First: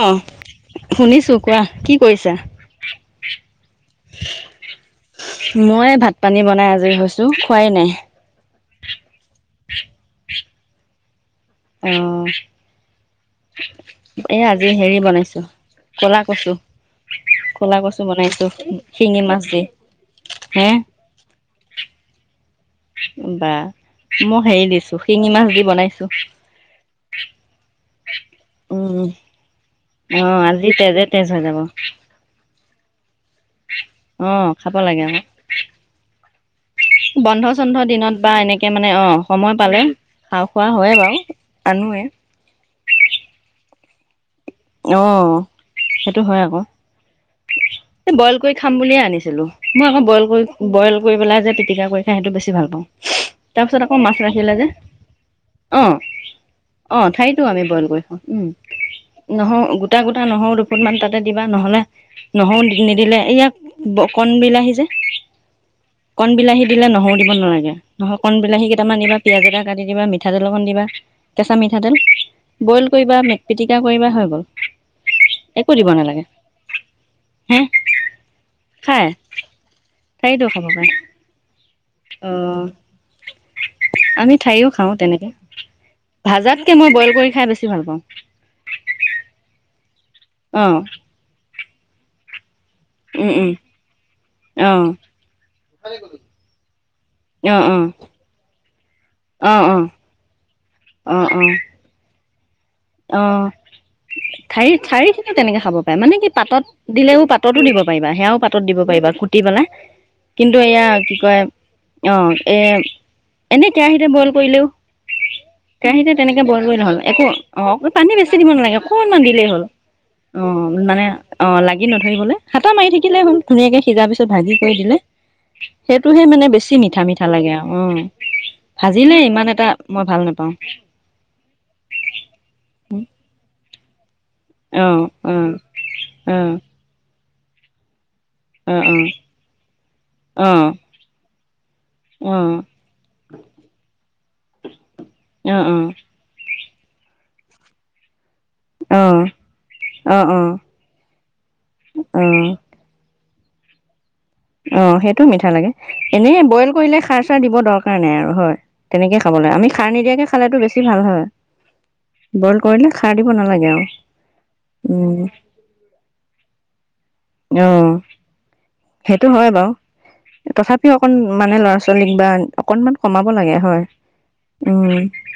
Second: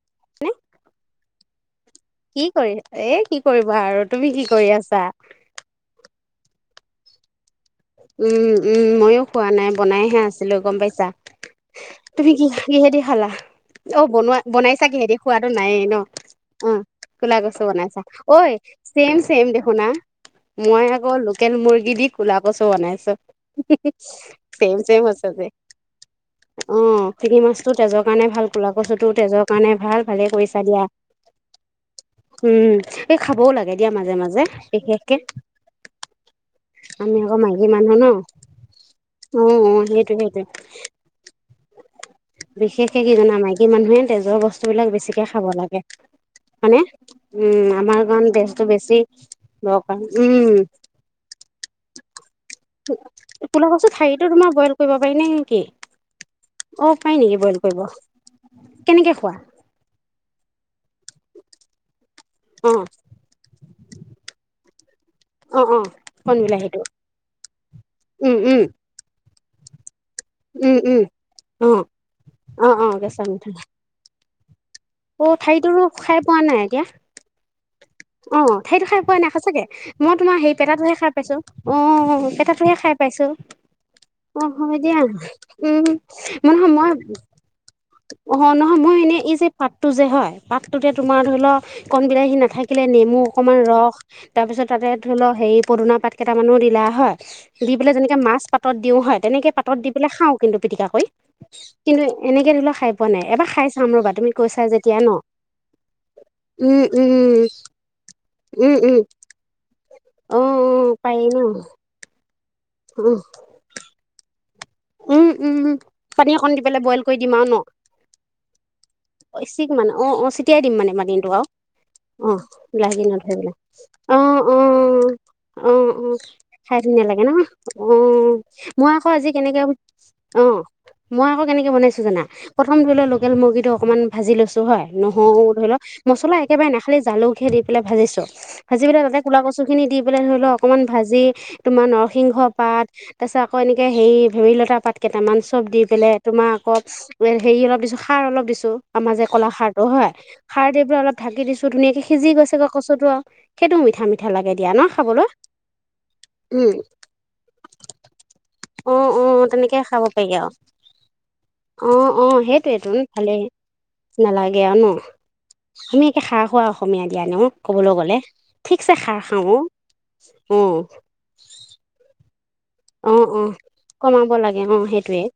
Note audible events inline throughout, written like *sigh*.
অ শুনিছো কোৱা, কি কৰিছা? কি কৰি, এ কি কৰিবা আৰু, তুমি কি কৰি আছা? মই, ভাত পানী বনাই আজৰি হৈছো, খোৱাই নাই। উম উম, ময়ো খোৱা নাই, বনাইহে আছিলো গম পাইছা। অ তুমি কি, কিহেদি খালা? অঁ বনোৱা, এই আজি বনাইচা হেৰি কিহেদি বনাইছো খোৱাটো নাই ন ক'লা কচু অঁ। কোলা গছো ক'লা বনাইছা। কচু ঐ বনাইছো ছেম শিঙি মাছ ছেম দি দেখুন হা। হে মই আকৌ লোকেল মুৰ্গী দি ক'লা কছু বনাইছো, বা মই হেৰি চেম দিছো চেম হৈছে শিঙি আজি। মাছ দি বনাইছো অঁ, শিঙি মাছটো তেজৰ কাৰণে ভাল কলা উম কছুটো তেজৰ কাৰণে ভাল, অ ভালে কৰিছা। আজি দিয়া। তেজে তেজ হৈ যাব। উম, এই খাবও লাগে দিয়া মাজে অ মাজে, খাব লাগে বিশেষকে আকৌ আমি আকৌ বন্ধ মাইকী চন্ধ মানুহ ন। দিনত, বা এনেকে মানে অঁ অ সময় অ পালে, সেইটোৱে খা সেইটোৱে খোৱা হৈয়ে বাৰু। আনোৱে। বিশেষকে কি জানা? মাইকী মানুহে, তেজৰ ব স্তু বিলাক অ বেছিকে খাব লাগে, সেইটো হয় আকৌ মানে উম আমাৰ এই কাৰণ, বইল কৰি তেজটো খাম বেছি বুলিয়ে আনিছিলো মই দৰকাৰ আকৌ বইল উম কৰি, বইল কৰি পেলাই যে, পিটিকা কৰি খাই, সেইটো বে ছি ভাল পাওঁ, কোলাকচু তাৰপিছত আকৌ মাছ ঠাৰিটো তোমাৰ ৰাখিলে যে, বইল কৰিব পাৰি নে নেকি? অঁ। অ', পাৰি নেকি ঠাৰিতো আমি, কৰিব বইল কৰি খাওঁ, উম। কেনেকে খোৱা? নহৰু, গোটা-গোটা নহৰু দুফুটমান তাতে দিবা। নহ'লে নহৰু অ নিদিলে, ইয়াক ব কন বিলাহী যে অ অ কন কণ বিলাহী বিলাহীটো দিলে নহৰু দিব নালাগে নহয় কন উম উম বিলাহী কেইটামান দিবা পিয়াজ এটা কাটি দিবা মিঠা মিঠাতেল অকণ উম দিবা উম কেঁচা অ মিঠাতেল অ বইল অ কৰিবা কেঁচা মেক মিঠা পিটিকা কৰিবা হৈ গ'ল। অ' একো ঠাৰিটোৰ দিব নালাগে খাই পোৱা নাই এতিয়া? *inaudible* অ ঠাৰিটো খাই পোৱা নাই সঁচা গে মই তোমাৰ ঠাৰিটো সেই খাব পাৰে পেটটোহে খাই পাইছো অ পেটাটোহে খাই পাইছো। আমি অ ঠাৰিও হয় খাওঁ দিয়া তেনেকে উম নহয় ভাজাতকে মই বইল কৰি খাই বেছি ভাল পাওঁ অ নহয় মই এনে এই যে পাতটো যে হয় অ পাতটোতে তোমাৰ ধৰি লওঁক কন বিলাহী নাথাকে ৰাখিলে নেমু উম উম অকনমান ৰস তাৰ পিছত অ তাতে ধৰি লওক হেৰি পদিনা পাত কেইটামানো দিলা হয়। অ দি অ পেলাই যেনেকে মাছ পাতত দিও হয় তেনেকে অ অ পাতত দি পেলাই খাওঁ কিন্তু পিটিকা কৰি। অ অ কিন্তু এনেকে ধৰি লোৱা খাই পোৱা অ নাই এবাৰ খাই চাম ৰ'বা তুমি কৈছা ঠাৰি যেতিয়া ন ঠাৰি খিনি তেনেকে খাব পাৰে মানে কি উম পাতত দিলেও উম পাততো দিব প পাৰিবা সেয়াও পাতত উম দিব উম পাৰিবা খুটি পেলা অ অ কিন্তু এয়া কি পাৰি ন কয় অ এ *inaudible* এনেই কেৰাহিতে বইল কৰিলেওঁ উম উম কেৰাহিতে পানী তেনেকে অকণ দি বইল পেলাই কৰিলে হ'ল কৰি একো দিম আৰু ন অ অ পানী বেছি দিব নালাগে অকণমান অ দিলেই হ'ল চিক মানে অ মানে অ লাগি নধৰিবলে। হাতা মাৰি লাগি থাকিলেই হ'ল নধৰিবলে ধুনীয়াকে সিজাৰ অ পিছত ভাজি অ। কৰি দিলে অ অ সেইটোহে মানে বেছি খাই মিঠা ধুনীয়া লাগে মিঠা ন আৰু অ মই আকৌ ভাজিলে আজি ইমান কেনেকে এটা মই ভাল অ নাপাওঁ মই আকৌ কেনেকে বনাইছো জানা প্ৰথম ধৰি লোৱা লোকেল মুৰ্গী টো অকনমান ভাজি লৈছোঁ। হয় অ অ নহৰু ধৰি লওক মছলা অ একেবাৰে না খালি জালুকে দি পেলাই ভাবিছোঁ। অ ভাজি পেলাই তাতে কলা কচু খিনি দি পেলাই ধৰি অ অ লও অকনমান ভাজি তোমাৰ সিংহ পাত তাৰ পিছত আকৌ এনেকে হেৰি ভেদাইলতা পাত কেইটামান অ অ অ চব দি পেলাই তোমাৰ আকৌ হেৰি অলপ দিছোঁ সাৰ অলপ দিছোঁ। আমাৰ যে কলা খাৰ টো হয় অ অ সাৰ এই বোলে অলপ ঢাকি দিছো ধুনীয়াকে অ সিজি গৈছে কছুতো আৰু সেইটো মিঠা মিঠা লাগে দিয়া ন অ সেইটো খাবলৈ মিঠা লাগে এনে বইল উম কৰিলে খাৰ চাৰ দিব দৰকাৰ নাই আৰু হয় অ তেনেকে অ খাবলৈ আমি তেনেকে খাৰ খাব নিদিয়াকে পাৰি আৰু খালেত বেছি ভাল হয়। অ অ বইল কৰিলে সেইটোয়েইটো খাৰ দিব ভালেই নালাগে আৰু নালাগে আৰু ন। উম আমি এতিয়া খাৰ খোৱা অসমীয়া দিয়া ন অ কবলৈ গলে। ঠিকছে খাৰ সেইটো হয় খাওঁ বাৰু অ তথাপিও অকন মানে ল'ৰা ছোৱালীক বা অকনমান অ কমাব অ অ লাগে হয়। কমাব লাগে অ উম সেইটোয়ে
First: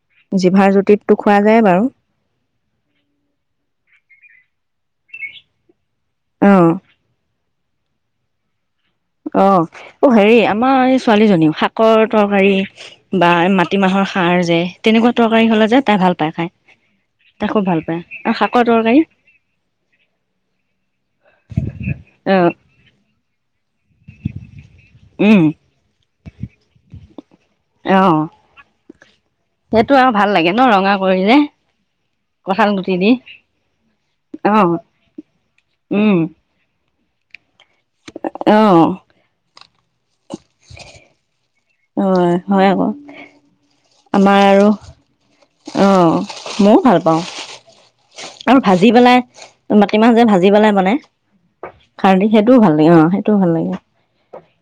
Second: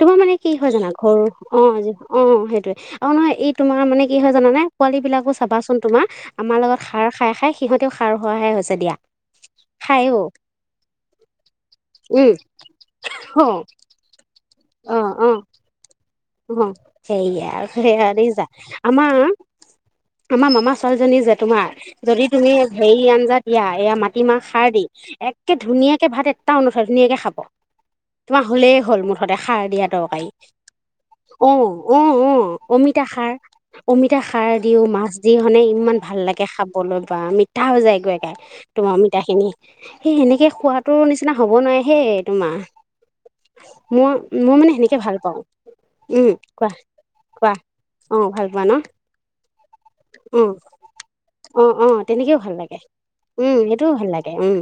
তোমাৰ মানে কি জিভাৰ হয় জানা জুতিতটো ঘৰু খোৱা যায় অ বাৰু অ সেইটোৱে আৰু নহয় এই তোমাৰ মানে কি হয় জানানে পোৱালী বিলাকো চাবাচোন তোমাৰ আমাৰ অ লগত সাৰ খাই খাই সিহঁতেও সাৰ খোৱাহাই হৈছে দিয়া। অ অ খায়ও হেৰি আমাৰ এই ছোৱালীজনীও শাকৰ উম তৰকাৰী বা অ মাটিমাহৰ সাৰ যে অ তেনেকুৱা অ তৰকাৰী হ'লে যে তাই ভাল পায় খাই অ তাই সেয়া খুব ভাল পায় সেয়া আৰু দেখিছা শাকৰ তৰকাৰী আমাৰ আমাৰ মামা ছোৱালীজনী যে তোমাৰ যদি অ তুমি হেৰি আঞ্জা দিয়া এয়া মাটিমাহ সাৰ দি উম একে ধুনীয়াকে ভাত এটাও নথয় ধুনীয়াকে খাব অ তোমাৰ হলেই হ'ল মা সেইটো আৰু ভাল লাগে ন ৰঙা কৰিলে। অ- অ -অ কঁঠাল গুটি -অমিতা দি সাৰ। অমিতা সাৰ অ দিও, মাছ দি ইমান উম লাগে খাবলৈ বা মিঠা হৈ যায় একবাৰতে। অ তোমাৰ অমিতা খিনি সেই সেনেকে খুৱাতো নিচিনা হ'ব নোৱাৰে। অ সেই তোমাৰ, হয় আকৌ মই আমাৰ -মই আৰু মানে সেনেকে ভাল পাওঁ। অ উম, কোৱা ময়ও ভাল পাওঁ -কোৱা? অ ভাল আৰু পোৱা ন ভাজি পেলাই, মাটি মাহ যে অ ভাজি পেলাই বনায়। অ- অ তেনেকেও ভাল লাগে। সেইটোও ভাল উম, লাগে সেইটোও ভাল লাগে উম।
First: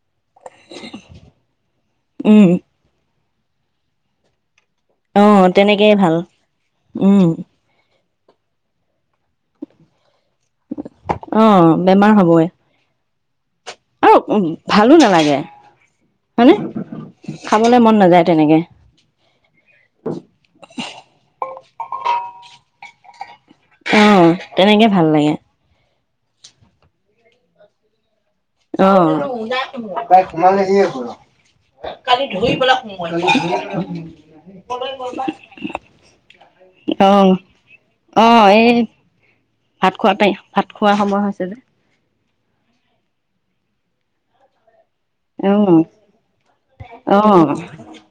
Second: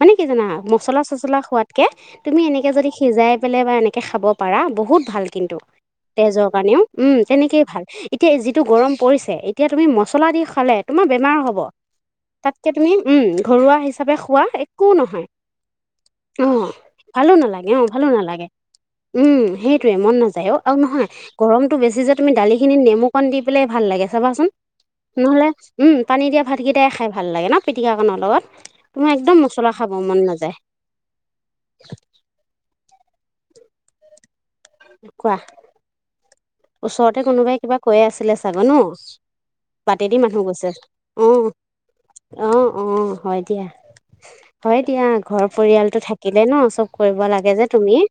মানে কি জানা? মছলা -চচলা খোৱাতকৈ, তুমি উম এনেকৈ যদি সিজাই পেলাই বা এনে- কে খাব পাৰা বহুত- ভাল অঁ। কিন্তু তেজৰ কাৰণেও। উম, তেনেকে- এইটোৱে ভাল। এতিয়া যিটো গৰম পৰিছে, এতিয়া তুমি মছলা দি খালে- তোমাৰ বেমাৰ অ হ'ব। বেমাৰ হবই তাতকে তুমি উম, ঘৰুৱা - আৰু হিচাপে খোৱা, একো ভালো নহয়। নালাগে হয়নে অঁ, ভালো নালাগে, খাবলৈ অঁ, মন ভালো নাযায় নালাগে, তেনেকে সেইটোয়ে মন নাযায়। অঁ, আৰু নহয় গৰমতটো বেছি যে তুমি দালি খিনি নেমুকণ দি পেলাই ভাল অ লাগে চাবাচোন। তেনেকে ভাল লাগে। নহ'লে উম, পানী দিয়া ভাতকেইটাই খাই ভাল লাগে ন, পিটিকা কণৰ লগত। অঁ, তোমাৰ একদম মছলা খাব মন তাই নাযায় ঘোমালালে চাগে। কালি ধৰি পেলাই সোমোৱালোঁ। কোৱা? অ ওচৰতে কোনোবাই কিবা কৈয়ে অ আছিলে চাগে এই ন? ভাত খোৱা বাটেদি টাই মানুহ ভাত গৈছে। খোৱা সময় অঁ। হৈছে যে অঁ, অঁ, হয় দিয়া, হয় দিয়া। ঘৰ অ পৰিয়ালটো থাকিলে ন চব অ কৰিব লাগে যে তুমি,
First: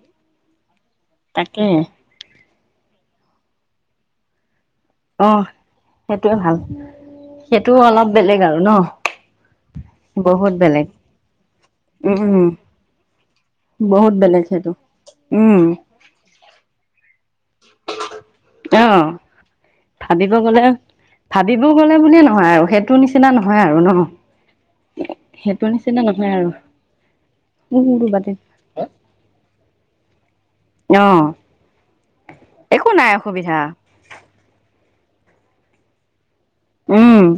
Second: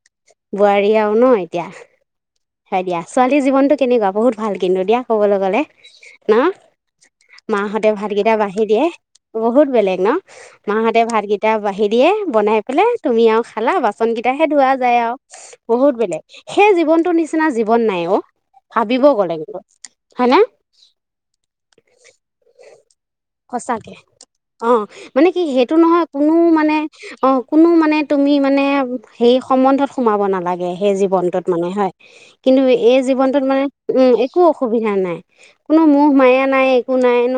বোৱাৰী আৰু ন তাকে এতিয়া। হয় দিয়া। ছোৱালীৰ জীৱনটো কেনেকুৱা বহুত ভাল কিন্তু দিয়া, অ কবলৈ গলে সেইটোৱে ন? ভাল সেইটো মাহঁতে অলপ ভাতকেইটা বেলেগ আৰু বাঢ়ি ন দিয়ে, বহুত বেলেগ ন! বহুত বেলেগ মাহঁতে ভাতকেইটা বাঢ়ি দিয়ে উম বনাই- বোলে তুমি আৰু খালা বাচন বহুত বেলেগ কেইটাহে ধোৱা সেইটো যায় আৰু উম বহুত বেলেগ। সেই জীৱনতো নি- নিচিনা জীৱন নাই অঁ, অ ভাবিবও গ'লে, হয় না? ভাবিবও গ'লে বুলিয়ে নহয় আৰু, সেইটো নিচিনা নহয় আৰু ন? অঁ, মানে কি সেইটো নহয়, কোনো মানে অঁ, কোনো মানে উম তুমি বাতিত মানে- সেই সম্বন্ধত সোমাব নালাগে, সেই অ জীৱনটোত মানে হয়। কিন্তু একো এই নাই জীৱনটোত অসুবিধা মানে - উম, একো অসুবিধা নাই। কোনো মোহ- মায়া নাই, একো নাই উম ন।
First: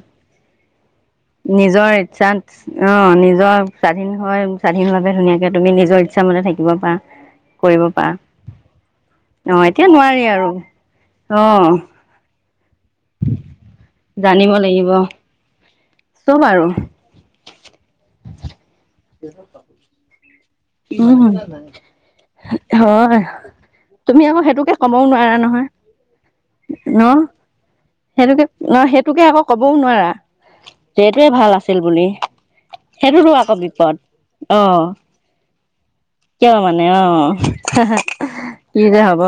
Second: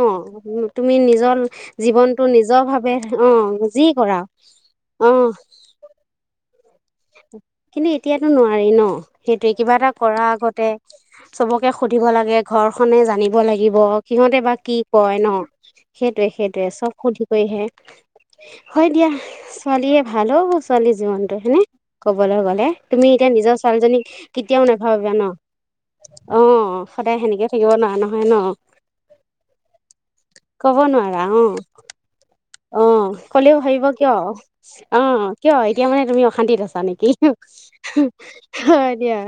তুমি নিজৰ- নিজৰ জীৱনটো ইচ্ছাত নিজৰ ভাৱে অঁ, অ নিজৰ যি স্বাধীন কৰা হয়, অ স্বাধীনভাৱে ধুনীয়াকে তুমি নিজৰ - ইচ্ছা মতে থাকিব পাৰা। কৰিব কিন্তু পাৰা এতিয়াতো নোৱাৰি ন! সেইটোৱে অ কিবা এতিয়া এটা নোৱাৰি কৰাৰ আৰু আগতে অ চবকে সুধিব লাগে। ঘৰখনে জানিব লাগিব, সিহঁতে জানিব বা কি লাগিব কয় ন। সেইটোয়ে চব আৰু -সেইটোয়ে চব সুধি- কৰিহে। হয় দিয়া, ছোৱালীয়ে ভাল হ, ছোৱালী উম জীৱনটো হয়নে? ক'বলৈ গ'লে তুমি হয় এতিয়া নিজৰ ছোৱালীজনীক তুমি আকৌ কেতিয়াও সেইটোকে কবও নাভাবিবা ন? নোৱাৰা নহয় অঁ, ন সদায় সেনেকে থাকিব নোৱাৰা নহয় ন! সেইটোকে সেইটোকে আকৌ কবও নোৱাৰা কব যে নোৱাৰা। এইটোৱে ভাল অঁ, আছিল বুলি অঁ সেইটোতো কলেও আকৌ ভাবিব বিপদ কিয়? অ অঁ, কিয়? এতিয়া মানে তুমি অ- কিয় শান্তিত আছা মানে অ নেকি? কি হয় যে দিয়া। হব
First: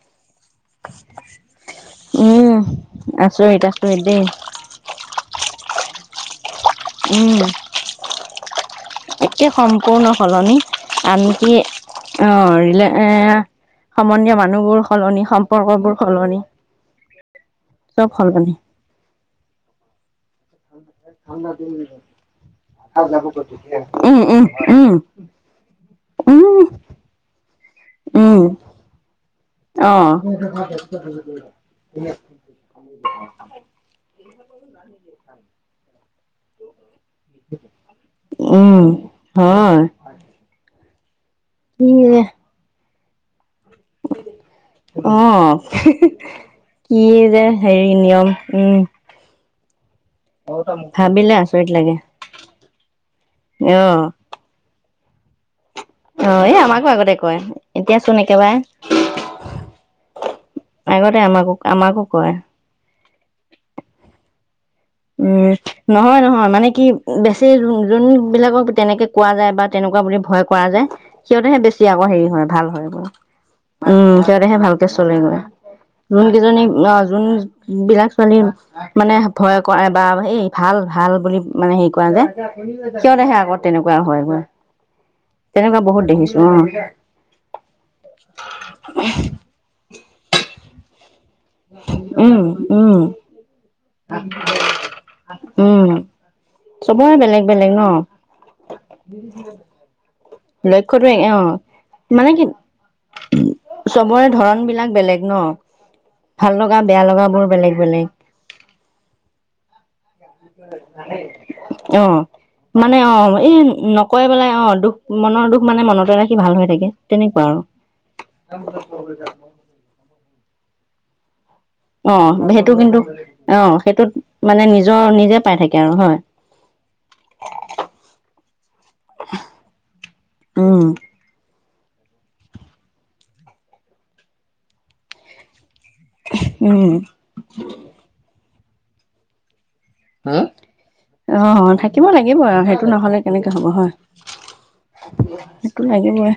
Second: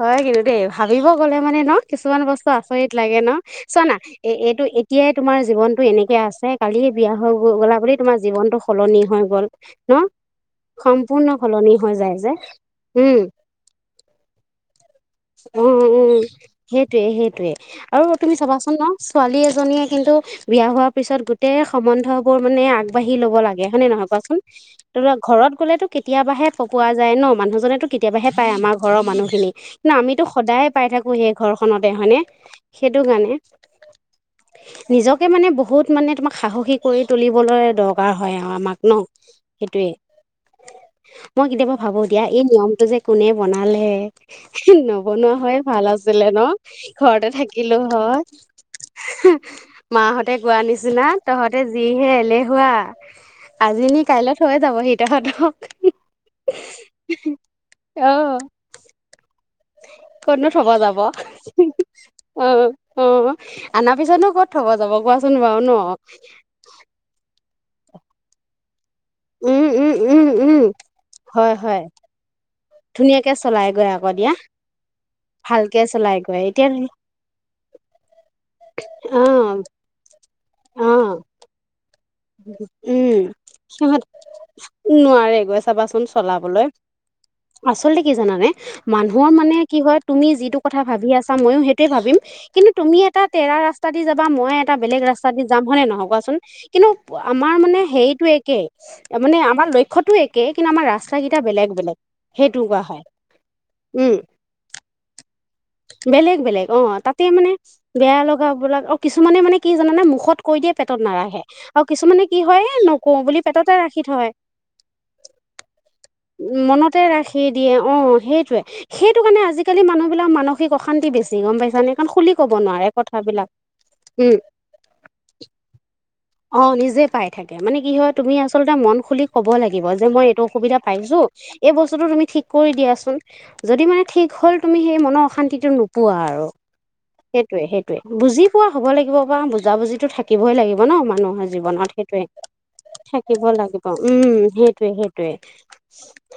হয়, কিন্তু দেই। ভাবিব গ'লে মানে ন, কিছুমান বস্তু উম আচৰিত লাগে ন! আচৰিত চোৱা না, আচৰিত দেই এ -এইটো- এতিয়াই তোমাৰ জীৱনটো এনেকে আছে। কালিয়ে বিয়া উম, হৈ গ-গ'লা বুলি তোমাৰ জীৱনটো- সলনি হৈ গ'ল, একে ন? সম্পূৰ্ণ সলনি সম্পূৰ্ণ আনকি সলনি হৈ যায় যে, অ', ৰিলে এ উম। সম্বন্ধীয় মানুহবোৰ সলনি, উম, সম্পৰ্কবোৰ উম, সলনি, সেইটোৱে সেইটোৱে আৰু চব তুমি সলনি। চাবাচোন ন। ছোৱালী এজনীয়ে কিন্তু বিয়া হোৱাৰ পিছত গোটেই সম্বন্ধ বোৰ মানে আগবাঢ়ি ল'ব লাগে। হয়নে নহয় উম, কোৱাচোন? উম, উম, *unintelligible* ঘৰত গ'লেতো কেতিয়াবাহে উম, পকোৱা যায় ন। মানুহজনেটো কেতিয়াবাহে উম, পায়, আমাৰ ঘৰৰ মানুহখিনি কিন্তু অ', আমিতো সদায় পাই থাকো সেই ঘৰখনতে হয়নে। সেইটো কাৰণে, নিজকে মানে বহুত মানে তোমাক সাহসী কৰি তুলিবলৈ দৰকাৰ হয় আও আমাক উম। ন হয়, সেইটোৱে মই কেতিয়াবা কি ভাবো দিয়া এই নিয়মটো যে কোনে বনালে নবনোৱা অ', হয় ভাল আছিলে ন কি ঘৰতে যে থাকিলো হেৰি হয় নিয়ম, উম, মাহত হতে কোৱা নিচিনা ভাবিলে তহঁতে আচৰিত লাগে। যিহে এলেহুৱা আজি নি অ', কাইলে থৈ যাব হি তঁহতক অ এই আমাকো আগতে কয় এতিয়া অ চোন একেবাৰে কতনো থব যাব আগতে আমাকো, আমাকো কয়। অ অ অনাৰ পিছতনো ক'ত থব যাব কোৱাচোন উম বাৰু ন নহয় নহয় মানে কি বেছি যোনবিলাকক তেনেকে কোৱা যায় বা উম উম তেনেকুৱা বুলি উম ভয় উম কৰা যায় হয় সিহঁতেহে বেছি হয় আকৌ হেৰি হয় ভাল হয় এইবো ধুনীয়াকে চলাই গৈ আকৌ উম দিয়া সিহঁতেহে ভালকে চলে গৈ ভালকে চলাই যোন গৈ কেইজনী এতিয়া অ যোন বিলাক ছোৱালী মানে অ ভয় বা এই ভাল অ ভাল বুলি মানে হেৰি কৰা যায় উম সিহঁতেহে আকৌ তেনেকুৱা সিহঁত হয়গৈ নোৱাৰে গৈ তেনেকুৱা চাবাচোন বহুত দেখিছো অ চলাবলৈ আচলতে কি জানানে মানুহৰ মানে কি হয় তুমি যিটো কথা ভাবি আছ ছা ময়ো সেইটোৱে ভাবিম উম কিন্তু উম তুমি এটা তেৰা ৰাস্তা দি যাবা মই এটা বেলেগ ৰাস্তা দি যাম হয়নে উম নহয় কোৱাচোন কিন্তু চবৰে বেলেগ আমাৰ বেলেগ মানে ন হেৰিতটো একেই মানে আমাৰ লক্ষ্যটো এক কেই কিন্তু আমাৰ লক্ষ্যতো ৰাস্তা অ কেইটা বেলেগ বেলেগ মানে কি সেইটো কোৱা হয় উম চবৰে ধৰন বিলাক বেলেগ ন বেলেগ ভাল বেলেগ অ লগা বেয়া তাতে লগাবোৰ মানে বেলেগ বেলেগ বেয়া লগাবিলাক অ কিছুমানে মানে কি জানানে মুখত কৈ দিয়ে পেটত নাৰাখে আৰু অ কিছুমানে কি হয় মানে নকও অ বুলি এই পেটতে ৰাখি নকয় থয় পেলাই অ দুখ মনৰ দুখ মানে মনতে ৰাখি ভাল হৈ থাকে মনতে ৰাখি তেনেকুৱা আৰু দিয়ে অ সেইটোয়ে সেইটো কাৰণে আজিকালি মানুহ বিলাক মানসিক অশান্তি বেছ ছি গম পাইছানে কাৰণ অ খুলি ক'ব সেইটো নোৱাৰে কিন্তু কথাবিলাক অ সেইটোত উম মানে নিজৰ নিজে পাই থাকে আৰু হয় অ নিজে পাই থাকে মানে কি হয় তুমি আচলতে মন খুলি কব লাগিব যে মই এইটো অসুবিধা উম পাইছো এই বস্তুটো তুমি ঠিক কৰি দিয়াচোন যদি মানে ঠিক হ'ল তুমি সেই মনৰ অশান্তিটো নো পোৱা আৰু উম সেইটোৱে সেইটোৱে বুজি পোৱা হ'ব লাগিব বা বুজা বুজিটো থাকিবই লাগিব ন অ মানুহৰ জীৱনত থাকিব সেইটোৱে লাগিব আৰু সেইটো নহ'লে থাকিব কেনেকে হ'ব লাগিব হয় উম সেই টোৱে সেইটোৱে সেইটো লাগিবই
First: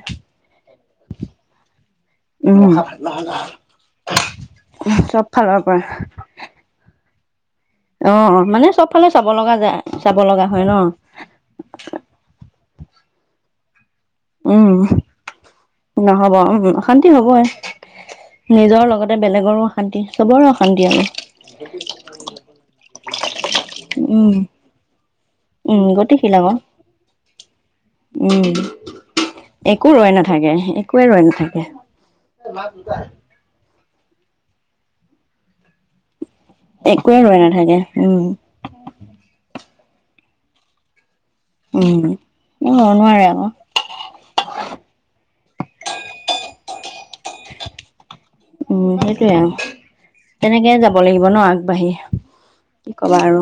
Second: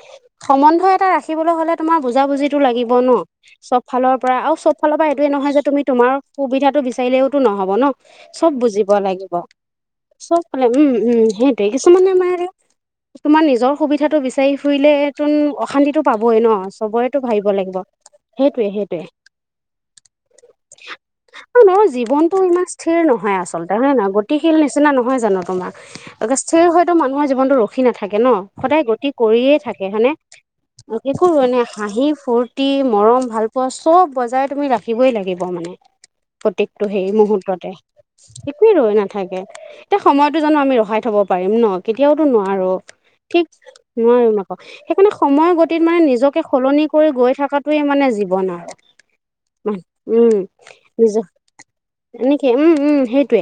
সম্বন্ধ এটা ৰাখিবলৈ হলে তোমাৰ বুজা বুজিটো উম লাগিব ন চব ফালৰ পৰা আও চব ফালৰ পৰা এইটো নহয় ফালৰ যে পৰা তুমি তোমাৰ সুবিধাটো বিচাৰিলেওতো নহব ন অ অ মানে চব বুজিব ফালে চাব লাগিব লগা যায় চাব চব লগা হয় ফালে ন উম উম সেই টোৱেই কিছুমানে মাৰে কিছুমান নিজৰ সুবিধাটো বিচাৰি উম ফুৰিলে তোন অশান্তিটো নহ'ব পাবই ন উম অশান্তি চবৰেতো হ'বই ভাবিব লাগিব। সেইটোৱে নিজৰ সেইটোৱে লগতে বেলেগৰো অশান্তি চবৰে অশান্তি আৰু অ' নহয় জীৱনতো ইমান স্থিৰ নহয় আচলতে হয়নে নহয়? গ উম গতিশীল নিচিনা নহয় জানো তোমাৰ? উম গতিশীল আকৌ স্হিৰ হয়তো মানুহৰ জীৱনটো ৰখি নাথাকে ন'! উম সদায় গতি কৰিয়ে থাকে একো হয়নে? ৰৈ নাথাকে একোৱে ৰৈ নাথাকে *unintelligible* হাঁহি ফুৰ্তি মৰম ভাল পোৱা চব বজাই তুমি ৰাখিবই লাগিব মানে প্ৰত্যেকটো হেৰি একোৱে ৰৈ মুহূৰ্ততে। নাথাকে উম একোৱেই ৰৈ নাথাকে। এতিয়া সময়তো জানো আমি ৰখাই থ'ব পাৰিম ন'! উম কেতিয়াওতো নোৱাৰো। অ নোৱাৰে ঠিক আকৌ নোৱাৰিম আক'। সেইকাৰণে সময়ৰ গতিত মানে নিজকে সলনি কৰি গৈ থকাটোৱে মানে জীৱ বই নোৱাও, উম সেইটোয়ে আৰু উম, তেনেকে যাব লাগিব ন আগবাঢ়ি *unintelligible* কেম উম, কি উম, কবা সেইটোৱে। আৰু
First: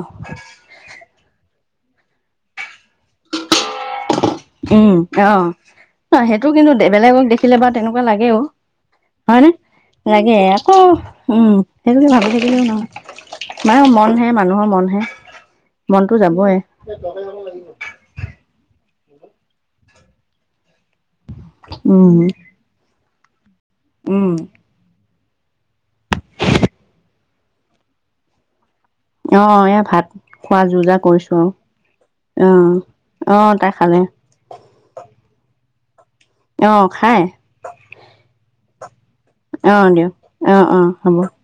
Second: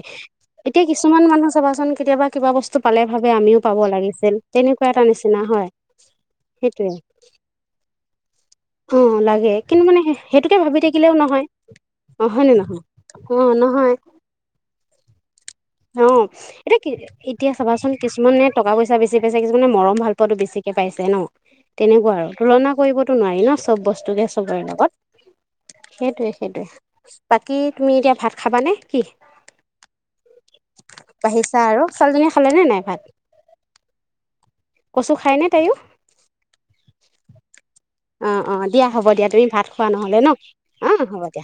এতিয়া কিছুমান মানুহ চাবাচোন কেতিয়াবা কিবা বস্তু পালে ভাবে আমিও পাব লাগি তেনেকুৱা উম এটা অ নিচিনা হয়। ন সেইটো কিন্তু সেইটোৱে বেলেগক দেখিলে বা তেনেকুৱা লাগেও। অ লাগে হয়নে? কিন্তু মানে লাগে সেইটোকে ভাবি আকৌ থাকিলেও নহয় উম সেইবুলি অ ভাবি হয় নে থাকিলেও নহয়। অ', নহয়। এ মানুহৰ মনহে। অ মনটো যাবই। এতিয়া কি এতিয়া চাবাচোন কিছুমানে টকা-পইচা বেছি পাইছে। কিছুমানে মৰম-ভালপোৱাতো বেছিকে পাইছে ন'! তেনেকুৱা উম আৰু তুলনা কৰিবতো নোৱাৰি ন' চব বস্তুকে উম সবৰে লগত। সেইটোৱে সেইটোৱে। বাকী তুমি এতিয়া ভাত খাবানে কি? অ' এয়া ভাত খোৱা যো-জা কৰিছো আও। বাঢ়িছা আৰু ছোৱালীজনীয়ে খালেনে নাই অ', ভাত অ' তাই খালে। কচু খায়নে তায়ো? অ' খাই। অ', অ', দিয়া হ'ব দিয়া। তুমি ভাত খোৱা অঁ দিয়ক নহ'লে ন'! অঁ অঁ অ' হ'ব দিয়া।